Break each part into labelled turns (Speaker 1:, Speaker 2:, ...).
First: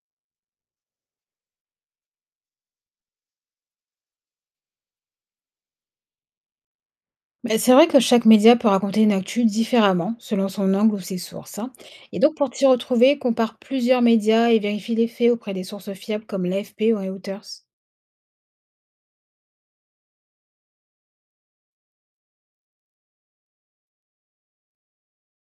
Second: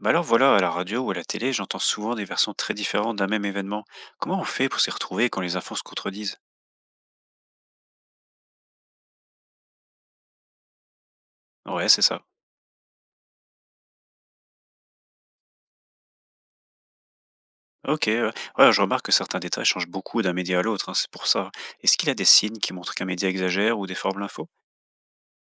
Speaker 1: Bah alors voilà, à la radio ou à la télé, j'entends souvent des versions très différentes d'un même événement. Comment on fait pour s'y retrouver quand les infos se contredisent?
Speaker 2: Mais c'est vrai que chaque média peut raconter une actu différemment, selon son angle ou ses sources, hein.
Speaker 1: Ouais, c'est
Speaker 2: Et
Speaker 1: ça.
Speaker 2: donc, pour t'y retrouver, compare plusieurs médias et vérifie les faits auprès des sources fiables comme l'AFP ou Reuters.
Speaker 1: Ok, ouais, ouais, je remarque que certains détails changent beaucoup d'un média à l'autre, hein, c'est pour ça. Est-ce qu'il y a des signes qui montrent qu'un média exagère ou déforme l'info?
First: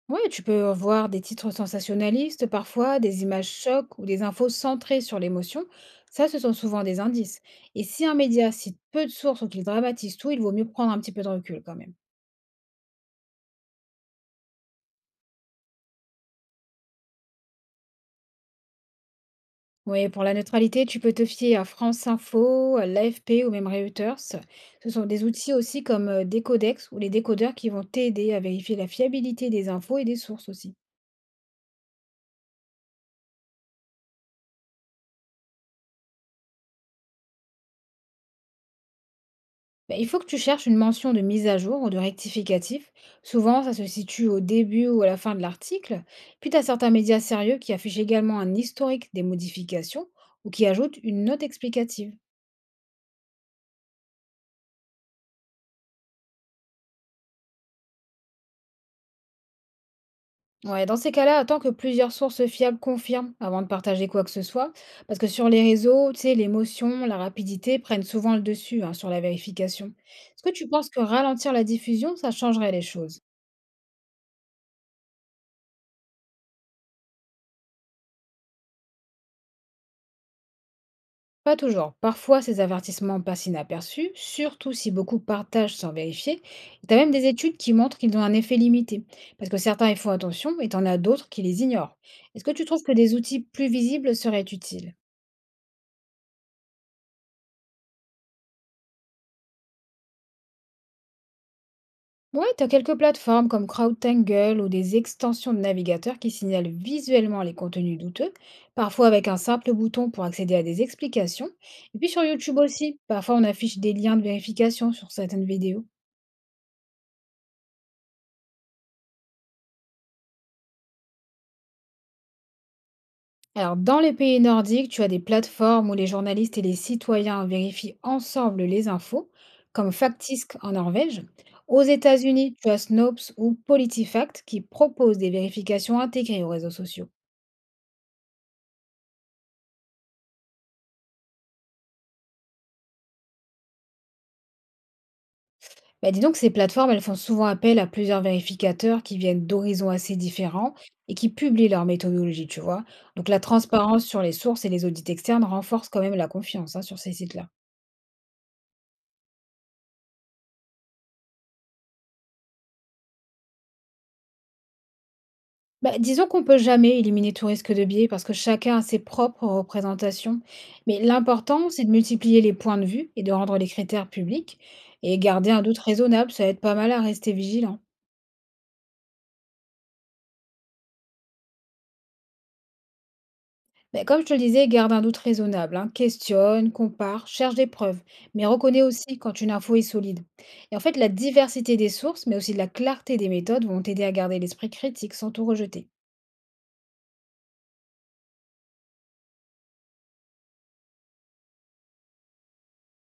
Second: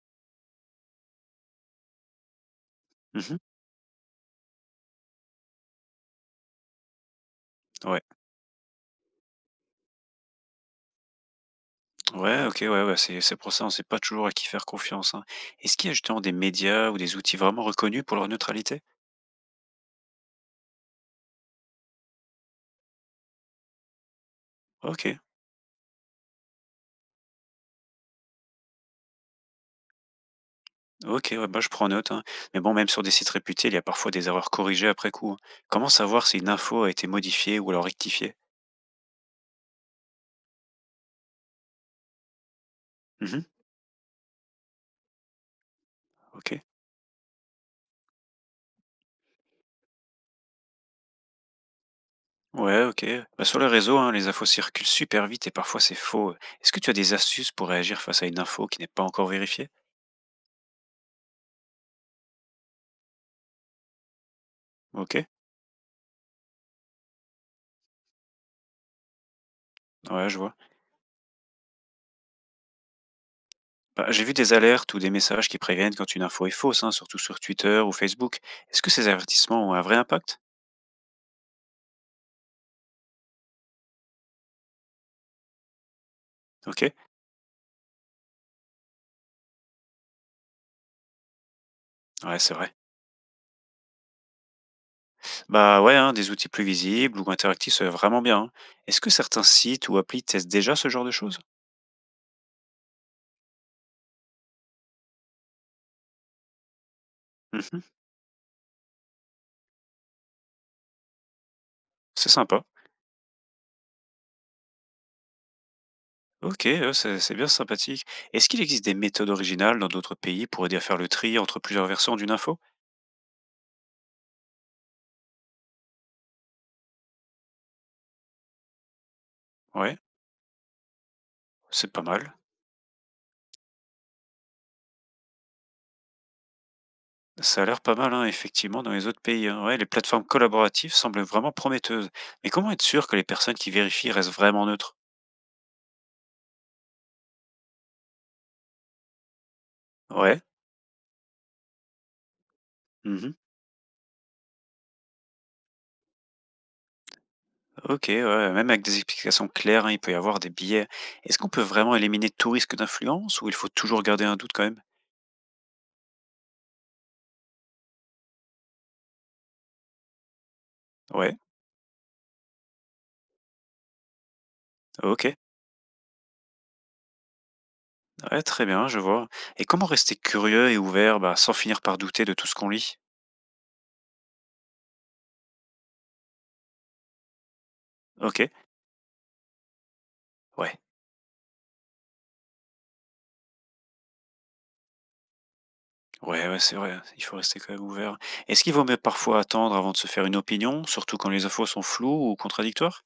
Speaker 2: Ouais, tu peux voir des titres sensationnalistes parfois, des
Speaker 1: Mhm.
Speaker 2: images chocs ou des infos centrées sur l'émotion. Ça, ce sont souvent des indices. Et
Speaker 1: Ouais,
Speaker 2: si un média cite peu de sources ou qu'il dramatise tout, il vaut mieux prendre un petit peu de recul quand même.
Speaker 1: ouais, ok, ouais, ouais, c'est pour ça, on ne sait pas toujours à qui faire confiance, hein. Est-ce qu'il y a justement des médias ou des outils vraiment reconnus pour leur neutralité?
Speaker 2: Oui, pour la neutralité, tu peux te fier à France Info, à l'AFP ou même Reuters. Ce
Speaker 1: Ok.
Speaker 2: sont des outils aussi comme Décodex ou les décodeurs qui vont t'aider à vérifier la fiabilité des infos et des sources aussi.
Speaker 1: OK, ouais, bah, je prends note, hein. Mais bon, même sur des sites réputés, il y a parfois des erreurs corrigées après coup, hein. Comment savoir si une info a été modifiée ou alors rectifiée?
Speaker 2: Ben, il faut que tu cherches une mention de mise à jour ou de rectificatif.
Speaker 1: Mhm,
Speaker 2: Souvent, ça se situe au début ou à la fin de l'article. Puis, tu
Speaker 1: OK.
Speaker 2: as certains médias sérieux qui affichent également un historique des modifications ou qui ajoutent une note explicative.
Speaker 1: Ouais, OK. Bah, sur les réseaux, hein, les infos circulent super vite et parfois c'est faux. Est-ce que tu as des astuces pour réagir face à une info qui n'est pas encore vérifiée?
Speaker 2: Ouais, dans ces cas-là, attends que plusieurs sources fiables confirment avant de partager quoi que ce soit, parce
Speaker 1: OK.
Speaker 2: que sur les réseaux, tu sais, l'émotion, la rapidité prennent souvent le dessus, hein, sur la vérification.
Speaker 1: Ouais, je
Speaker 2: Est-ce que
Speaker 1: vois.
Speaker 2: tu penses que ralentir la diffusion, ça changerait les choses?
Speaker 1: Bah, j'ai vu des alertes ou des messages qui préviennent quand une info est fausse, hein, surtout sur Twitter ou Facebook. Est-ce que ces avertissements ont un vrai impact?
Speaker 2: Pas toujours. Parfois, ces avertissements passent inaperçus, surtout si beaucoup partagent sans vérifier.
Speaker 1: OK.
Speaker 2: Tu as même des études qui montrent qu'ils ont un effet limité, parce que certains y font attention et t'en as d'autres qui les ignorent.
Speaker 1: Ouais,
Speaker 2: Est-ce que
Speaker 1: c'est
Speaker 2: tu
Speaker 1: vrai.
Speaker 2: trouves que des outils plus visibles seraient utiles?
Speaker 1: Bah ouais, hein, des outils plus visibles ou interactifs, c'est vraiment bien, hein. Est-ce que certains sites ou applis testent déjà ce genre de choses?
Speaker 2: Ouais, tu as quelques plateformes comme CrowdTangle ou des extensions de navigateurs qui signalent visuellement les
Speaker 1: Mhm,
Speaker 2: contenus douteux, parfois avec un simple bouton pour accéder à des explications. Et puis sur
Speaker 1: c'est
Speaker 2: YouTube
Speaker 1: sympa.
Speaker 2: aussi, parfois on affiche des liens de vérification sur certaines vidéos.
Speaker 1: Ok, c'est bien sympathique. Est-ce qu'il existe des méthodes originales dans d'autres pays pour aider à faire le tri entre plusieurs versions d'une info?
Speaker 2: Alors dans les pays nordiques, tu as des plateformes où les journalistes et les citoyens vérifient ensemble les infos, comme
Speaker 1: Ouais,
Speaker 2: Factisk en Norvège. Aux
Speaker 1: c'est pas mal.
Speaker 2: États-Unis, tu as Snopes ou PolitiFact qui proposent des vérifications intégrées aux réseaux sociaux.
Speaker 1: Ça a l'air pas mal, hein, effectivement, dans les autres pays, hein. Ouais, les plateformes collaboratives semblent vraiment prometteuses. Mais comment être sûr que les personnes qui vérifient restent vraiment neutres?
Speaker 2: Bah, dis donc, ces plateformes, elles font souvent appel à plusieurs vérificateurs qui viennent d'horizons assez
Speaker 1: Ouais.
Speaker 2: différents et qui publient leur méthodologie, tu vois. Donc,
Speaker 1: Mhm.
Speaker 2: la transparence sur les sources et les audits externes renforcent quand même la confiance, hein, sur ces sites-là.
Speaker 1: OK, ouais, ouais, même avec des explications claires, hein, il peut y avoir des biais. Est-ce qu'on peut vraiment éliminer tout risque d'influence ou il faut toujours garder un doute quand même?
Speaker 2: Bah, disons qu'on peut jamais éliminer tout risque de biais parce que chacun a ses propres représentations. Mais
Speaker 1: Ouais,
Speaker 2: l'important, c'est de multiplier les points de vue et de rendre les critères publics et
Speaker 1: OK,
Speaker 2: garder un doute raisonnable. Ça aide pas mal à rester vigilant.
Speaker 1: ouais, très bien, je vois. Et comment rester curieux et ouvert, bah, sans finir par douter de tout ce qu'on lit?
Speaker 2: Ben, comme je te le disais, garde un doute raisonnable, hein. Questionne, compare, cherche des preuves, mais
Speaker 1: OK,
Speaker 2: reconnais aussi quand une info est solide. Et
Speaker 1: ouais,
Speaker 2: en fait, la diversité des sources, mais aussi la clarté des méthodes vont t'aider à garder l'esprit critique sans tout rejeter.
Speaker 1: ouais, ouais, c'est vrai, il faut rester quand même ouvert. Est-ce qu'il vaut mieux parfois attendre avant de se faire une opinion, surtout quand les infos sont floues ou contradictoires?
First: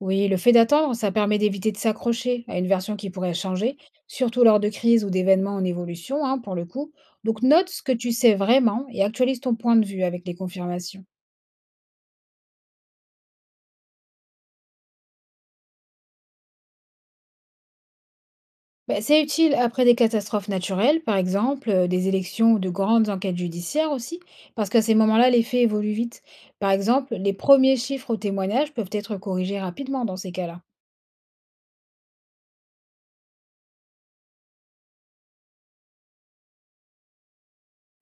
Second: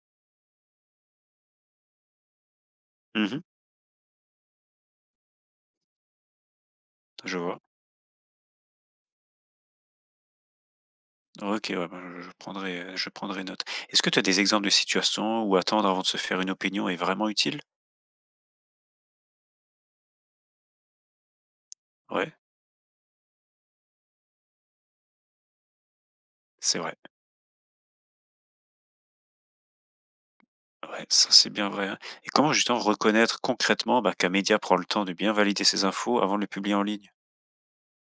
Speaker 2: Oui, le fait d'attendre, ça permet d'éviter de s'accrocher à une version qui pourrait
Speaker 1: Mhm,
Speaker 2: changer, surtout lors de crises ou d'événements en évolution, hein, pour le coup.
Speaker 1: je
Speaker 2: Donc
Speaker 1: vois.
Speaker 2: note ce que tu sais vraiment et actualise ton point de vue avec les confirmations.
Speaker 1: Ok, ouais, bah, je prendrai note. Est-ce que tu as des exemples de situations où attendre avant de se faire une opinion est vraiment utile?
Speaker 2: Bah, c'est utile après des catastrophes naturelles, par exemple, des
Speaker 1: Ouais,
Speaker 2: élections ou de grandes enquêtes judiciaires aussi, parce qu'à ces moments-là, les faits évoluent vite. Par
Speaker 1: c'est vrai.
Speaker 2: exemple, les premiers chiffres ou témoignages peuvent être corrigés rapidement dans ces cas-là.
Speaker 1: Ouais, ça c'est bien vrai, hein. Et comment justement reconnaître concrètement, bah, qu'un média prend le temps de bien valider ses infos avant de les publier en ligne?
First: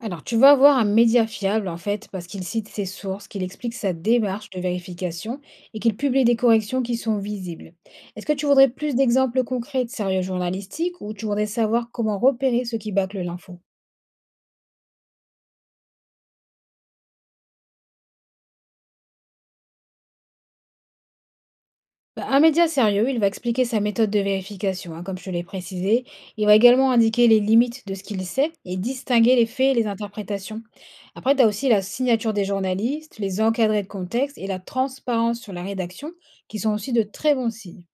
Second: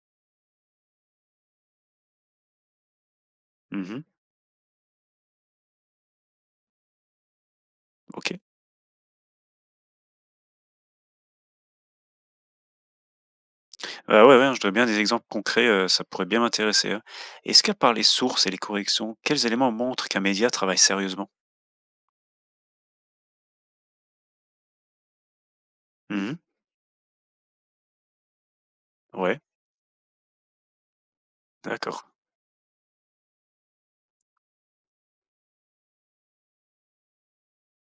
Speaker 2: Alors, tu vas avoir un média fiable, en fait, parce qu'il cite ses sources, qu'il explique sa
Speaker 1: Mmh.
Speaker 2: démarche de vérification et qu'il publie des corrections qui sont visibles. Est-ce que
Speaker 1: OK.
Speaker 2: tu voudrais plus d'exemples concrets de sérieux journalistique ou tu voudrais savoir comment repérer ceux qui bâclent l'info?
Speaker 1: Bah, ouais, ouais, hein, je dois bien des exemples concrets, ça pourrait bien m'intéresser, hein. Est-ce qu'à part les sources et les corrections, quels éléments montrent qu'un média travaille sérieusement?
Speaker 2: Bah, un média sérieux, il va expliquer sa méthode de vérification, hein, comme je te l'ai précisé.
Speaker 1: Mmh mh.
Speaker 2: Il va également indiquer les limites de ce qu'il sait et distinguer
Speaker 1: Ouais,
Speaker 2: les faits et les interprétations. Après, tu as aussi la
Speaker 1: d'accord.
Speaker 2: signature des journalistes, les encadrés de contexte et la transparence sur la rédaction, qui sont aussi de très bons signes.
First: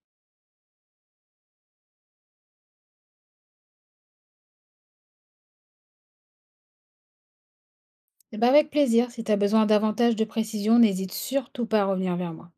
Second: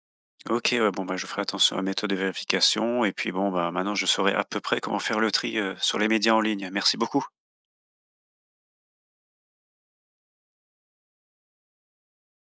Speaker 1: OK, ouais, bon, bah, je ferai attention à la méthode de vérification et puis bon, bah, maintenant je saurai à peu près comment faire le tri, sur les médias en ligne. Merci beaucoup.
Speaker 2: Et bah, avec plaisir, si tu as besoin davantage de précision, n'hésite surtout pas à revenir vers moi.